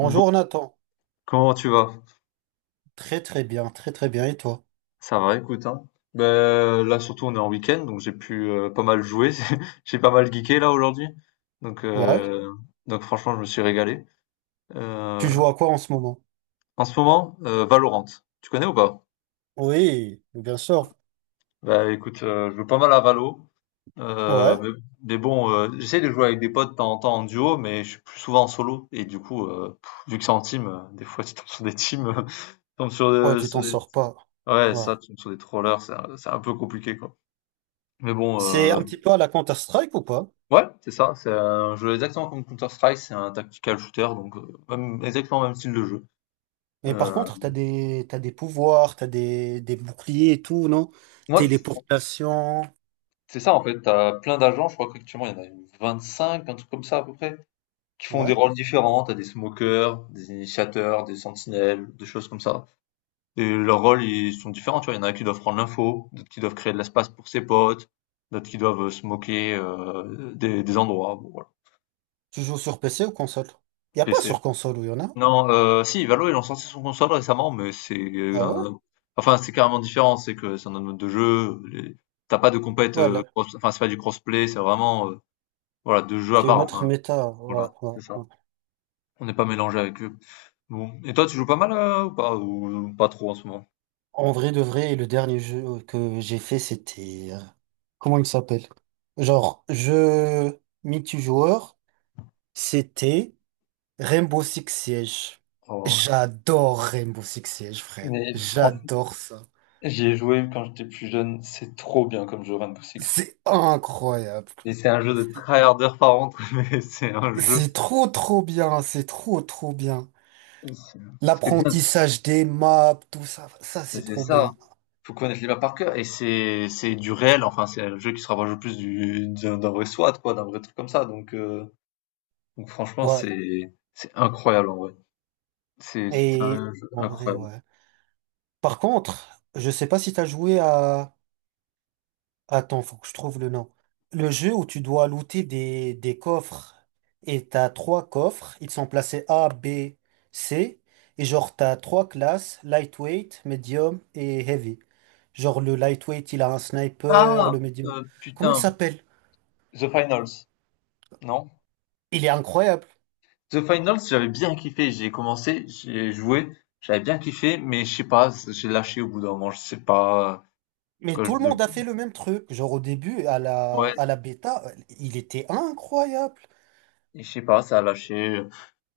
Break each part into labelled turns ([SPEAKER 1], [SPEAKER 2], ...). [SPEAKER 1] Bon,
[SPEAKER 2] Nathan.
[SPEAKER 1] comment tu vas?
[SPEAKER 2] Très très bien, très très bien. Et toi?
[SPEAKER 1] Ça va, écoute, hein. Ben, là, surtout, on est en week-end, donc j'ai pu pas mal jouer. J'ai pas mal geeké, là, aujourd'hui. Donc,
[SPEAKER 2] Ouais.
[SPEAKER 1] euh, donc, franchement, je me suis régalé.
[SPEAKER 2] Tu
[SPEAKER 1] Euh,
[SPEAKER 2] joues à quoi en ce moment?
[SPEAKER 1] En ce moment, Valorant. Tu connais ou pas?
[SPEAKER 2] Oui, bien sûr.
[SPEAKER 1] Ben écoute, je joue pas mal à Valo. Euh,
[SPEAKER 2] Ouais.
[SPEAKER 1] mais, mais bon, j'essaie de jouer avec des potes de temps en temps en duo, mais je suis plus souvent en solo. Et du coup, vu que c'est en team, des fois, tu tombes sur des teams, tu tombes sur,
[SPEAKER 2] Ouais,
[SPEAKER 1] euh,
[SPEAKER 2] tu
[SPEAKER 1] sur
[SPEAKER 2] t'en
[SPEAKER 1] des...
[SPEAKER 2] sors pas.
[SPEAKER 1] Ouais,
[SPEAKER 2] Ouais.
[SPEAKER 1] ça, tu tombes sur des trollers, c'est un peu compliqué, quoi. Mais bon,
[SPEAKER 2] C'est un
[SPEAKER 1] euh,
[SPEAKER 2] petit peu à la Counter-Strike ou pas?
[SPEAKER 1] Ouais, c'est ça, c'est un jeu exactement comme Counter-Strike, c'est un tactical shooter, donc même exactement le même style de jeu.
[SPEAKER 2] Mais par
[SPEAKER 1] Heu,
[SPEAKER 2] contre, t'as des pouvoirs, t'as des boucliers et tout, non?
[SPEAKER 1] ouais, c'est ça.
[SPEAKER 2] Téléportation.
[SPEAKER 1] C'est ça, en fait, t'as plein d'agents, je crois qu'actuellement il y en a 25, un truc comme ça à peu près, qui font des
[SPEAKER 2] Ouais.
[SPEAKER 1] rôles différents. T'as des smokers, des initiateurs, des sentinelles, des choses comme ça. Et leurs rôles, ils sont différents, tu vois, il y en a qui doivent prendre l'info, d'autres qui doivent créer de l'espace pour ses potes, d'autres qui doivent, smoker, des endroits, bon voilà.
[SPEAKER 2] Tu joues sur PC ou console? Y a
[SPEAKER 1] Et
[SPEAKER 2] pas
[SPEAKER 1] c'est
[SPEAKER 2] sur console où y en a?
[SPEAKER 1] Non, si, Valo, ils l'ont sorti son console récemment, mais c'est
[SPEAKER 2] Ah ouais?
[SPEAKER 1] un, enfin, c'est carrément différent. C'est que c'est un autre mode de jeu, les tu pas de compète,
[SPEAKER 2] Ouais, là,
[SPEAKER 1] cross, enfin, c'est pas du crossplay, c'est vraiment, voilà, 2 jeux à
[SPEAKER 2] c'est une
[SPEAKER 1] part,
[SPEAKER 2] autre
[SPEAKER 1] enfin,
[SPEAKER 2] méta. Ouais,
[SPEAKER 1] voilà,
[SPEAKER 2] ouais,
[SPEAKER 1] c'est ça.
[SPEAKER 2] ouais.
[SPEAKER 1] On n'est pas mélangé avec eux. Bon et toi, tu joues pas mal, ou pas? Ou pas trop en ce moment?
[SPEAKER 2] En vrai de vrai, le dernier jeu que j'ai fait, c'était, comment il s'appelle? Genre, je multijoueur, c'était Rainbow Six Siege.
[SPEAKER 1] Oh,
[SPEAKER 2] J'adore Rainbow Six Siege, frère.
[SPEAKER 1] mais franchement,
[SPEAKER 2] J'adore ça.
[SPEAKER 1] j'y ai joué quand j'étais plus jeune, c'est trop bien comme jeu Rainbow Six.
[SPEAKER 2] C'est incroyable.
[SPEAKER 1] Et c'est un jeu de tryharder par contre, mais c'est un jeu
[SPEAKER 2] C'est trop, trop bien. C'est trop, trop bien.
[SPEAKER 1] c'est ce qui est bien,
[SPEAKER 2] L'apprentissage des maps, tout ça, ça,
[SPEAKER 1] mais
[SPEAKER 2] c'est
[SPEAKER 1] c'est
[SPEAKER 2] trop
[SPEAKER 1] ça.
[SPEAKER 2] bien.
[SPEAKER 1] Faut connaître les maps par cœur et c'est du réel, enfin c'est un jeu qui se rapproche le plus du d'un d'un vrai SWAT, quoi, d'un vrai truc comme ça, donc franchement
[SPEAKER 2] Ouais.
[SPEAKER 1] c'est incroyable, en vrai c'est
[SPEAKER 2] Et
[SPEAKER 1] un jeu
[SPEAKER 2] en vrai,
[SPEAKER 1] incroyable.
[SPEAKER 2] ouais. Par contre, je sais pas si t'as joué à Attends, faut que je trouve le nom. Le jeu où tu dois looter des coffres. Et t'as trois coffres. Ils sont placés A, B, C. Et genre, t'as trois classes, lightweight, medium et heavy. Genre, le lightweight, il a un sniper,
[SPEAKER 1] ah
[SPEAKER 2] le medium. Comment il
[SPEAKER 1] Putain,
[SPEAKER 2] s'appelle?
[SPEAKER 1] The Finals, non.
[SPEAKER 2] Il est incroyable.
[SPEAKER 1] The Finals, j'avais bien kiffé, j'ai commencé, j'ai joué, j'avais bien kiffé, mais je sais pas, j'ai lâché au bout d'un moment, je sais pas.
[SPEAKER 2] Mais
[SPEAKER 1] Quand je
[SPEAKER 2] tout le monde a fait le même truc. Genre, au début, à la,
[SPEAKER 1] Ouais,
[SPEAKER 2] à la bêta, il était incroyable.
[SPEAKER 1] je sais pas, ça a lâché.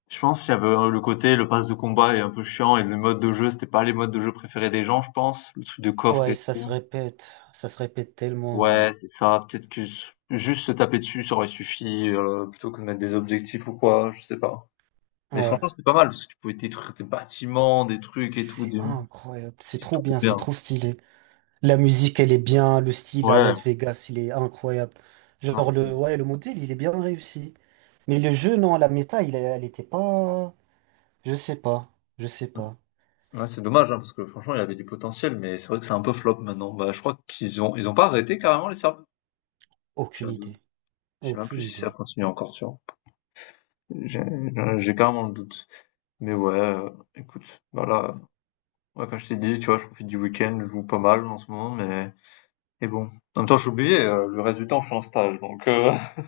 [SPEAKER 1] Je pense qu'il y avait le côté, le pass de combat est un peu chiant et le mode de jeu, c'était pas les modes de jeu préférés des gens, je pense. Le truc de coffre
[SPEAKER 2] Ouais,
[SPEAKER 1] et
[SPEAKER 2] ça se
[SPEAKER 1] tout.
[SPEAKER 2] répète. Ça se répète tellement,
[SPEAKER 1] Ouais, c'est ça. Peut-être que juste se taper dessus, ça aurait suffi, plutôt que de mettre des objectifs ou quoi, je sais pas.
[SPEAKER 2] ouais.
[SPEAKER 1] Mais
[SPEAKER 2] Ouais.
[SPEAKER 1] franchement, c'était pas mal, parce que tu pouvais détruire des bâtiments, des trucs et tout.
[SPEAKER 2] C'est incroyable. C'est
[SPEAKER 1] C'était
[SPEAKER 2] trop
[SPEAKER 1] trop
[SPEAKER 2] bien,
[SPEAKER 1] bien.
[SPEAKER 2] c'est trop stylé. La musique, elle est bien, le style à
[SPEAKER 1] Ouais,
[SPEAKER 2] Las Vegas, il est incroyable.
[SPEAKER 1] non,
[SPEAKER 2] Genre le,
[SPEAKER 1] c'était.
[SPEAKER 2] ouais, le modèle, il est bien réussi. Mais le jeu, non, la méta, elle était pas. Je sais pas. Je sais pas.
[SPEAKER 1] Ouais, c'est dommage, hein, parce que franchement, il avait du potentiel, mais c'est vrai que c'est un peu flop maintenant. Bah, je crois qu'ils ont pas arrêté carrément les serveurs. J'ai
[SPEAKER 2] Aucune
[SPEAKER 1] un doute.
[SPEAKER 2] idée.
[SPEAKER 1] Je sais même plus
[SPEAKER 2] Aucune
[SPEAKER 1] si ça
[SPEAKER 2] idée.
[SPEAKER 1] continue encore, tu vois. J'ai carrément le doute. Mais ouais, écoute, voilà, ouais, comme je t'ai dit, tu vois, je profite du week-end, je joue pas mal en ce moment, mais et bon. En même temps, j'ai oublié, le reste du temps, je suis en stage, donc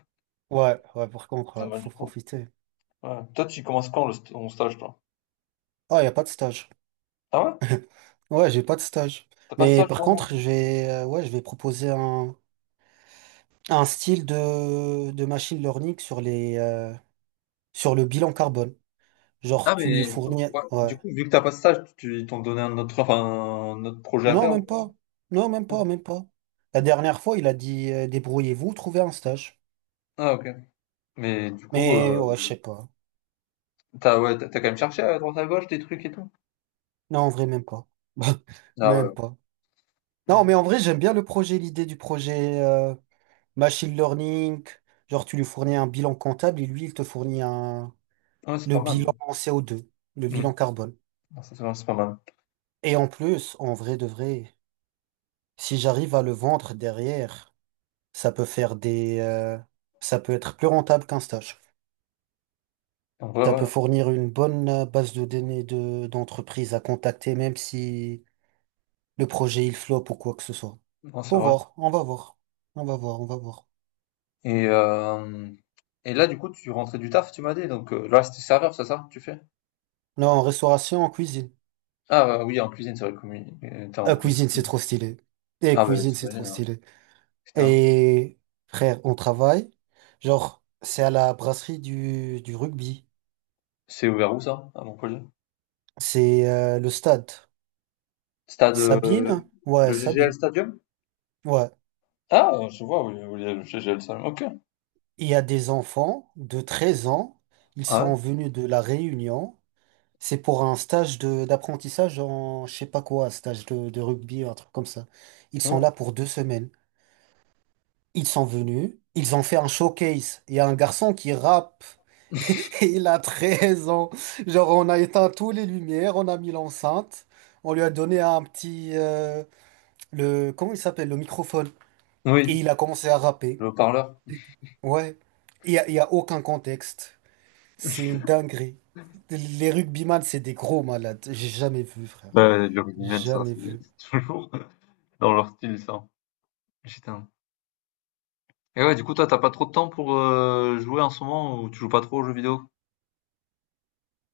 [SPEAKER 2] Ouais, ouais, par contre,
[SPEAKER 1] pas
[SPEAKER 2] ouais,
[SPEAKER 1] mal du
[SPEAKER 2] faut
[SPEAKER 1] temps.
[SPEAKER 2] profiter.
[SPEAKER 1] Ouais. Toi, tu commences quand le st ton stage, toi?
[SPEAKER 2] Ah, y a pas de stage.
[SPEAKER 1] Ah ouais?
[SPEAKER 2] Ouais, j'ai pas de stage.
[SPEAKER 1] T'as pas de
[SPEAKER 2] Mais
[SPEAKER 1] stage
[SPEAKER 2] par
[SPEAKER 1] pour
[SPEAKER 2] contre,
[SPEAKER 1] moi.
[SPEAKER 2] j'ai ouais, je vais proposer un style de machine learning sur le bilan carbone. Genre,
[SPEAKER 1] Ah
[SPEAKER 2] tu lui
[SPEAKER 1] mais
[SPEAKER 2] fournis,
[SPEAKER 1] ouais,
[SPEAKER 2] ouais.
[SPEAKER 1] du coup, vu que t'as pas de stage, tu ils t'ont donné un autre, enfin, un autre projet à
[SPEAKER 2] Non,
[SPEAKER 1] faire ou
[SPEAKER 2] même
[SPEAKER 1] quoi?
[SPEAKER 2] pas. Non, même pas, même pas. La dernière fois, il a dit, débrouillez-vous, trouvez un stage.
[SPEAKER 1] Ah OK. Mais du coup,
[SPEAKER 2] Mais ouais, je sais pas.
[SPEAKER 1] tu ouais, t'as as quand même cherché à droite à gauche des trucs et tout?
[SPEAKER 2] Non, en vrai, même pas.
[SPEAKER 1] Ah ouais,
[SPEAKER 2] Même pas. Non,
[SPEAKER 1] ok,
[SPEAKER 2] mais en vrai, j'aime bien le projet, l'idée du projet, machine learning. Genre, tu lui fournis un bilan comptable et lui, il te fournit un
[SPEAKER 1] ouais, c'est
[SPEAKER 2] le
[SPEAKER 1] pas mal, hein.
[SPEAKER 2] bilan en CO2, le
[SPEAKER 1] Mmh.
[SPEAKER 2] bilan carbone.
[SPEAKER 1] Ah ça, c'est pas mal.
[SPEAKER 2] Et en plus, en vrai de vrai, si j'arrive à le vendre derrière, ça peut faire des euh, ça peut être plus rentable qu'un stage.
[SPEAKER 1] En vrai,
[SPEAKER 2] Ça
[SPEAKER 1] ouais,
[SPEAKER 2] peut
[SPEAKER 1] hein.
[SPEAKER 2] fournir une bonne base de données d'entreprise à contacter, même si le projet il floppe ou quoi que ce soit.
[SPEAKER 1] Non, c'est
[SPEAKER 2] Faut
[SPEAKER 1] vrai.
[SPEAKER 2] voir, on va voir. On va voir, on va voir.
[SPEAKER 1] Et, hem et là, du coup, tu rentrais du taf, tu m'as dit, donc là, c'était serveur, c'est ça, tu fais?
[SPEAKER 2] Non, en restauration, en cuisine.
[SPEAKER 1] Oui, en cuisine, c'est vrai, communi tu en
[SPEAKER 2] Ah,
[SPEAKER 1] cuisine.
[SPEAKER 2] cuisine, c'est trop stylé. Et
[SPEAKER 1] Ah bah,
[SPEAKER 2] cuisine, c'est trop
[SPEAKER 1] j'imagine, ouais.
[SPEAKER 2] stylé.
[SPEAKER 1] Putain,
[SPEAKER 2] Et frère, on travaille. Genre, c'est à la brasserie du rugby.
[SPEAKER 1] c'est ouvert où ça, à Montpellier?
[SPEAKER 2] C'est le stade.
[SPEAKER 1] Stade,
[SPEAKER 2] Sabine? Ouais,
[SPEAKER 1] le GGL
[SPEAKER 2] Sabine.
[SPEAKER 1] Stadium?
[SPEAKER 2] Ouais.
[SPEAKER 1] Je vois où il y a le GGL Stadium, OK.
[SPEAKER 2] Il y a des enfants de 13 ans. Ils
[SPEAKER 1] Ah ouais?
[SPEAKER 2] sont venus de la Réunion. C'est pour un stage de d'apprentissage en je sais pas quoi, stage de rugby, un truc comme ça. Ils sont
[SPEAKER 1] Oh.
[SPEAKER 2] là pour 2 semaines. Ils sont venus, ils ont fait un showcase. Il y a un garçon qui rappe, il a 13 ans. Genre, on a éteint toutes les lumières, on a mis l'enceinte, on lui a donné un petit, le comment il s'appelle, le microphone, et
[SPEAKER 1] Oui,
[SPEAKER 2] il a commencé à rapper.
[SPEAKER 1] le haut-parleur.
[SPEAKER 2] Et tout. Ouais. Il y a aucun contexte. C'est une dinguerie. Les rugbyman, c'est des gros malades. J'ai jamais vu, frère.
[SPEAKER 1] Bah, les rugbymen, ça,
[SPEAKER 2] Jamais
[SPEAKER 1] c'est
[SPEAKER 2] vu.
[SPEAKER 1] c'est toujours dans leur style, ça. Putain. Et ouais, du coup, toi, t'as pas trop de temps pour, jouer en ce moment ou tu joues pas trop aux jeux vidéo?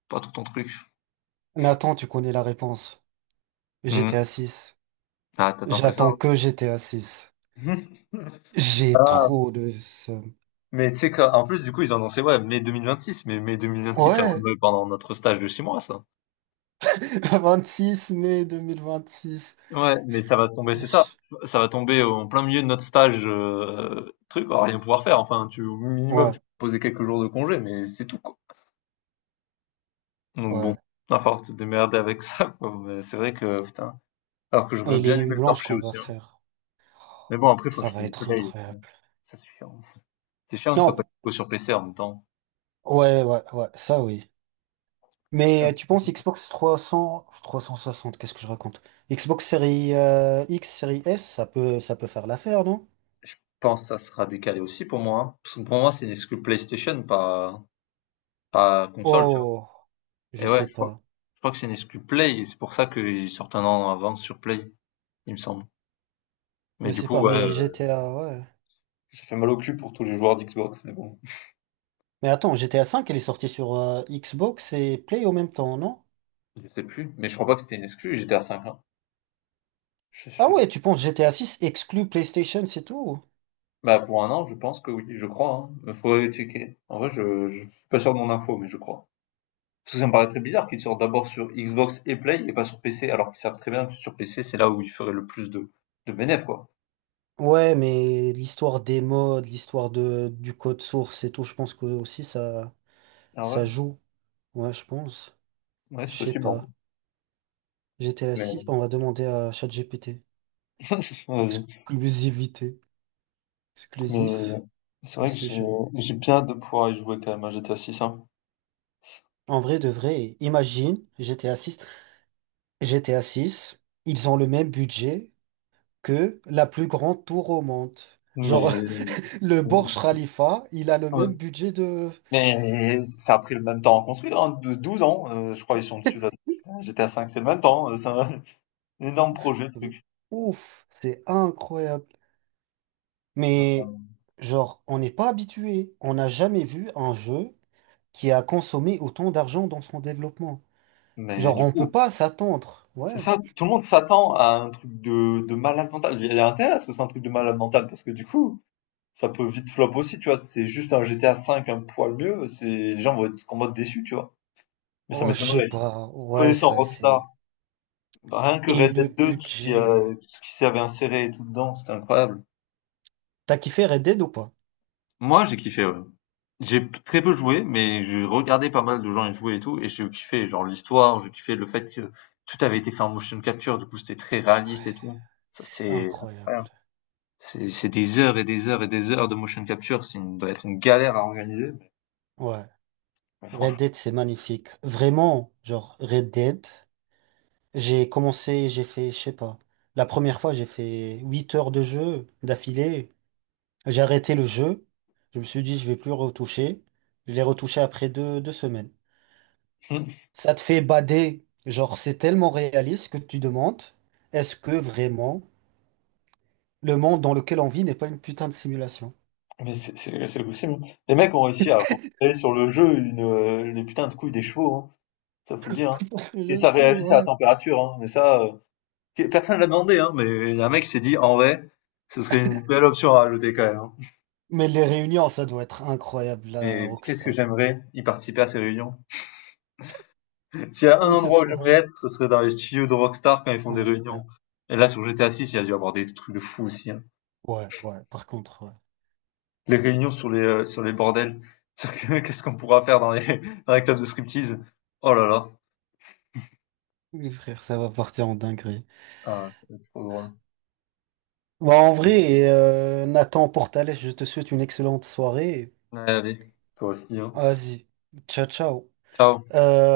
[SPEAKER 1] Pas trop ton truc?
[SPEAKER 2] Mais attends, tu connais la réponse. GTA
[SPEAKER 1] Mmh.
[SPEAKER 2] 6.
[SPEAKER 1] Ah, t'attends que ça.
[SPEAKER 2] J'attends que GTA 6. J'ai
[SPEAKER 1] Ah,
[SPEAKER 2] trop le seum.
[SPEAKER 1] mais tu sais qu'en plus, du coup, ils ont annoncé, ouais, mai 2026, mais mai 2026, ça va
[SPEAKER 2] Ouais,
[SPEAKER 1] tomber pendant notre stage de 6 mois, ça.
[SPEAKER 2] 26 mai 2026.
[SPEAKER 1] Ouais, mais ça va se tomber, c'est ça,
[SPEAKER 2] Wesh.
[SPEAKER 1] ça va tomber en plein milieu de notre stage, truc, on va rien pouvoir faire, enfin, au minimum, tu
[SPEAKER 2] Ouais,
[SPEAKER 1] peux poser quelques jours de congé, mais c'est tout, quoi. Donc bon,
[SPEAKER 2] ouais.
[SPEAKER 1] il va falloir te démerder avec ça, quoi, mais c'est vrai que, putain, alors que j'aurais
[SPEAKER 2] Et
[SPEAKER 1] bien
[SPEAKER 2] les nuits
[SPEAKER 1] aimé le
[SPEAKER 2] blanches
[SPEAKER 1] torcher
[SPEAKER 2] qu'on va
[SPEAKER 1] aussi, hein.
[SPEAKER 2] faire,
[SPEAKER 1] Mais bon, après, faut
[SPEAKER 2] ça
[SPEAKER 1] acheter
[SPEAKER 2] va
[SPEAKER 1] une
[SPEAKER 2] être
[SPEAKER 1] Play aussi,
[SPEAKER 2] incroyable.
[SPEAKER 1] ça c'est chiant. C'est chiant que ce
[SPEAKER 2] Non,
[SPEAKER 1] soit pas dispo sur PC en même temps,
[SPEAKER 2] ouais, ouais, ouais, ça oui.
[SPEAKER 1] c'est chiant.
[SPEAKER 2] Mais tu penses Xbox 300, 360, qu'est-ce que je raconte? Xbox série, X, série S, ça peut faire l'affaire, non?
[SPEAKER 1] Je pense que ça sera décalé aussi pour moi, hein. Parce que pour moi, c'est une exclu PlayStation, pas console, tu vois.
[SPEAKER 2] Oh, je
[SPEAKER 1] Et ouais,
[SPEAKER 2] sais
[SPEAKER 1] je crois,
[SPEAKER 2] pas.
[SPEAKER 1] je crois que c'est une exclu Play, et c'est pour ça qu'ils sortent un an avant sur Play, il me semble. Mais
[SPEAKER 2] Je
[SPEAKER 1] du
[SPEAKER 2] sais
[SPEAKER 1] coup,
[SPEAKER 2] pas,
[SPEAKER 1] ouais,
[SPEAKER 2] mais GTA, ouais.
[SPEAKER 1] ça fait mal au cul pour tous les joueurs d'Xbox, mais bon.
[SPEAKER 2] Mais attends, GTA 5, elle est sortie sur, Xbox et Play au même temps, non?
[SPEAKER 1] Je sais plus. Mais je crois pas que c'était une exclu, j'étais à 5 ans. Je-
[SPEAKER 2] Ah
[SPEAKER 1] je-
[SPEAKER 2] ouais, tu penses GTA 6 exclut PlayStation, c'est tout?
[SPEAKER 1] Bah, pour un an, je pense que oui, je crois, hein. Il faudrait checker. En vrai, je suis pas sûr de mon info, mais je crois. Parce que ça me paraît très bizarre qu'ils sortent d'abord sur Xbox et Play et pas sur PC, alors qu'ils savent très bien que sur PC, c'est là où ils feraient le plus de bénéfices, quoi.
[SPEAKER 2] Ouais, mais l'histoire des modes, l'histoire de du code source et tout, je pense que aussi ça
[SPEAKER 1] Ah ouais?
[SPEAKER 2] ça joue. Ouais, je pense.
[SPEAKER 1] Ouais,
[SPEAKER 2] Je
[SPEAKER 1] c'est
[SPEAKER 2] sais
[SPEAKER 1] possible, hein.
[SPEAKER 2] pas. GTA
[SPEAKER 1] Mais,
[SPEAKER 2] 6, on va demander à ChatGPT.
[SPEAKER 1] vas-y.
[SPEAKER 2] Exclusivité. Exclusif
[SPEAKER 1] Mais, c'est vrai que j'ai,
[SPEAKER 2] PlayStation.
[SPEAKER 1] j'ai bien hâte de pouvoir y jouer quand même à GTA 6, hein.
[SPEAKER 2] En vrai de vrai, imagine GTA 6. GTA 6, ils ont le même budget que la plus grande tour au monde.
[SPEAKER 1] Mais,
[SPEAKER 2] Genre, le Burj Khalifa, il a le
[SPEAKER 1] ouais.
[SPEAKER 2] même budget de.
[SPEAKER 1] Mais, ça a pris le même temps à construire, hein, de 12 ans, je crois qu'ils sont dessus là. Putain, GTA 5 c'est le même temps, c'est un énorme projet, le
[SPEAKER 2] Mais,
[SPEAKER 1] truc.
[SPEAKER 2] ouf, c'est incroyable. Mais, genre, on n'est pas habitué. On n'a jamais vu un jeu qui a consommé autant d'argent dans son développement.
[SPEAKER 1] Mais
[SPEAKER 2] Genre,
[SPEAKER 1] du
[SPEAKER 2] on peut
[SPEAKER 1] coup,
[SPEAKER 2] pas s'attendre.
[SPEAKER 1] c'est
[SPEAKER 2] Ouais.
[SPEAKER 1] ça, tout le monde s'attend à un truc de malade mental. Il y a intérêt à ce que ce soit un truc de malade mental, parce que du coup, ça peut vite flop aussi, tu vois? C'est juste un GTA 5 un poil mieux, c'est les gens vont être en mode déçus, tu vois? Mais ça
[SPEAKER 2] Oh, je sais
[SPEAKER 1] m'étonnerait.
[SPEAKER 2] pas. Ouais,
[SPEAKER 1] Connaissant
[SPEAKER 2] ça,
[SPEAKER 1] Rockstar,
[SPEAKER 2] c'est.
[SPEAKER 1] bah, rien que
[SPEAKER 2] Et
[SPEAKER 1] Red Dead
[SPEAKER 2] le
[SPEAKER 1] 2,
[SPEAKER 2] budget.
[SPEAKER 1] tout ce qui s'avait inséré et tout dedans, c'était incroyable.
[SPEAKER 2] T'as kiffé Red Dead ou pas?
[SPEAKER 1] Moi, j'ai kiffé, ouais. J'ai très peu joué, mais j'ai regardé pas mal de gens y jouer et tout, et j'ai kiffé, genre l'histoire, j'ai kiffé le fait que tout avait été fait en motion capture, du coup c'était très réaliste et tout. Ça
[SPEAKER 2] C'est
[SPEAKER 1] c'était incroyable.
[SPEAKER 2] incroyable.
[SPEAKER 1] C'est des heures et des heures et des heures de motion capture, doit être une galère à organiser,
[SPEAKER 2] Ouais.
[SPEAKER 1] mais
[SPEAKER 2] Red
[SPEAKER 1] franchement.
[SPEAKER 2] Dead, c'est magnifique. Vraiment, genre, Red Dead. J'ai commencé, j'ai fait, je sais pas. La première fois, j'ai fait 8 heures de jeu d'affilée. J'ai arrêté le jeu. Je me suis dit, je vais plus retoucher. Je l'ai retouché après deux semaines. Ça te fait bader. Genre, c'est tellement réaliste que tu demandes, est-ce que vraiment le monde dans lequel on vit n'est pas une putain de simulation?
[SPEAKER 1] Mais c'est possible, hein. Les mecs ont réussi à recréer sur le jeu les putains de couilles des chevaux, hein. Ça faut le dire, hein. Et
[SPEAKER 2] Je
[SPEAKER 1] ça
[SPEAKER 2] sais,
[SPEAKER 1] réagissait à la
[SPEAKER 2] ouais.
[SPEAKER 1] température, hein. Mais personne l'a demandé, hein. Mais un mec s'est dit, en vrai, ce serait une belle option à rajouter quand même, hein.
[SPEAKER 2] Mais les réunions, ça doit être incroyable, la
[SPEAKER 1] Mais qu'est-ce que
[SPEAKER 2] Rockstar.
[SPEAKER 1] j'aimerais y participer à ces réunions. S'il y a un
[SPEAKER 2] Oui, ce
[SPEAKER 1] endroit où
[SPEAKER 2] soir.
[SPEAKER 1] j'aimerais être, ce serait dans les studios de Rockstar quand ils font des
[SPEAKER 2] Ouais,
[SPEAKER 1] réunions.
[SPEAKER 2] frère.
[SPEAKER 1] Et là, sur GTA 6, il y a dû avoir des trucs de fou aussi, hein.
[SPEAKER 2] Ouais, ouais, par contre, ouais.
[SPEAKER 1] Les réunions sur les sur les bordels. Qu'est-ce qu'on pourra faire dans les dans les clubs de striptease. Oh là là.
[SPEAKER 2] Oui, frère, ça va partir en dinguerie.
[SPEAKER 1] Ah, ça va être trop drôle.
[SPEAKER 2] Bah, en vrai, Nathan Portales, je te souhaite une excellente soirée.
[SPEAKER 1] Ouais, allez. Toi aussi, hein.
[SPEAKER 2] Vas-y, ciao, ciao.
[SPEAKER 1] Ciao.
[SPEAKER 2] Euh,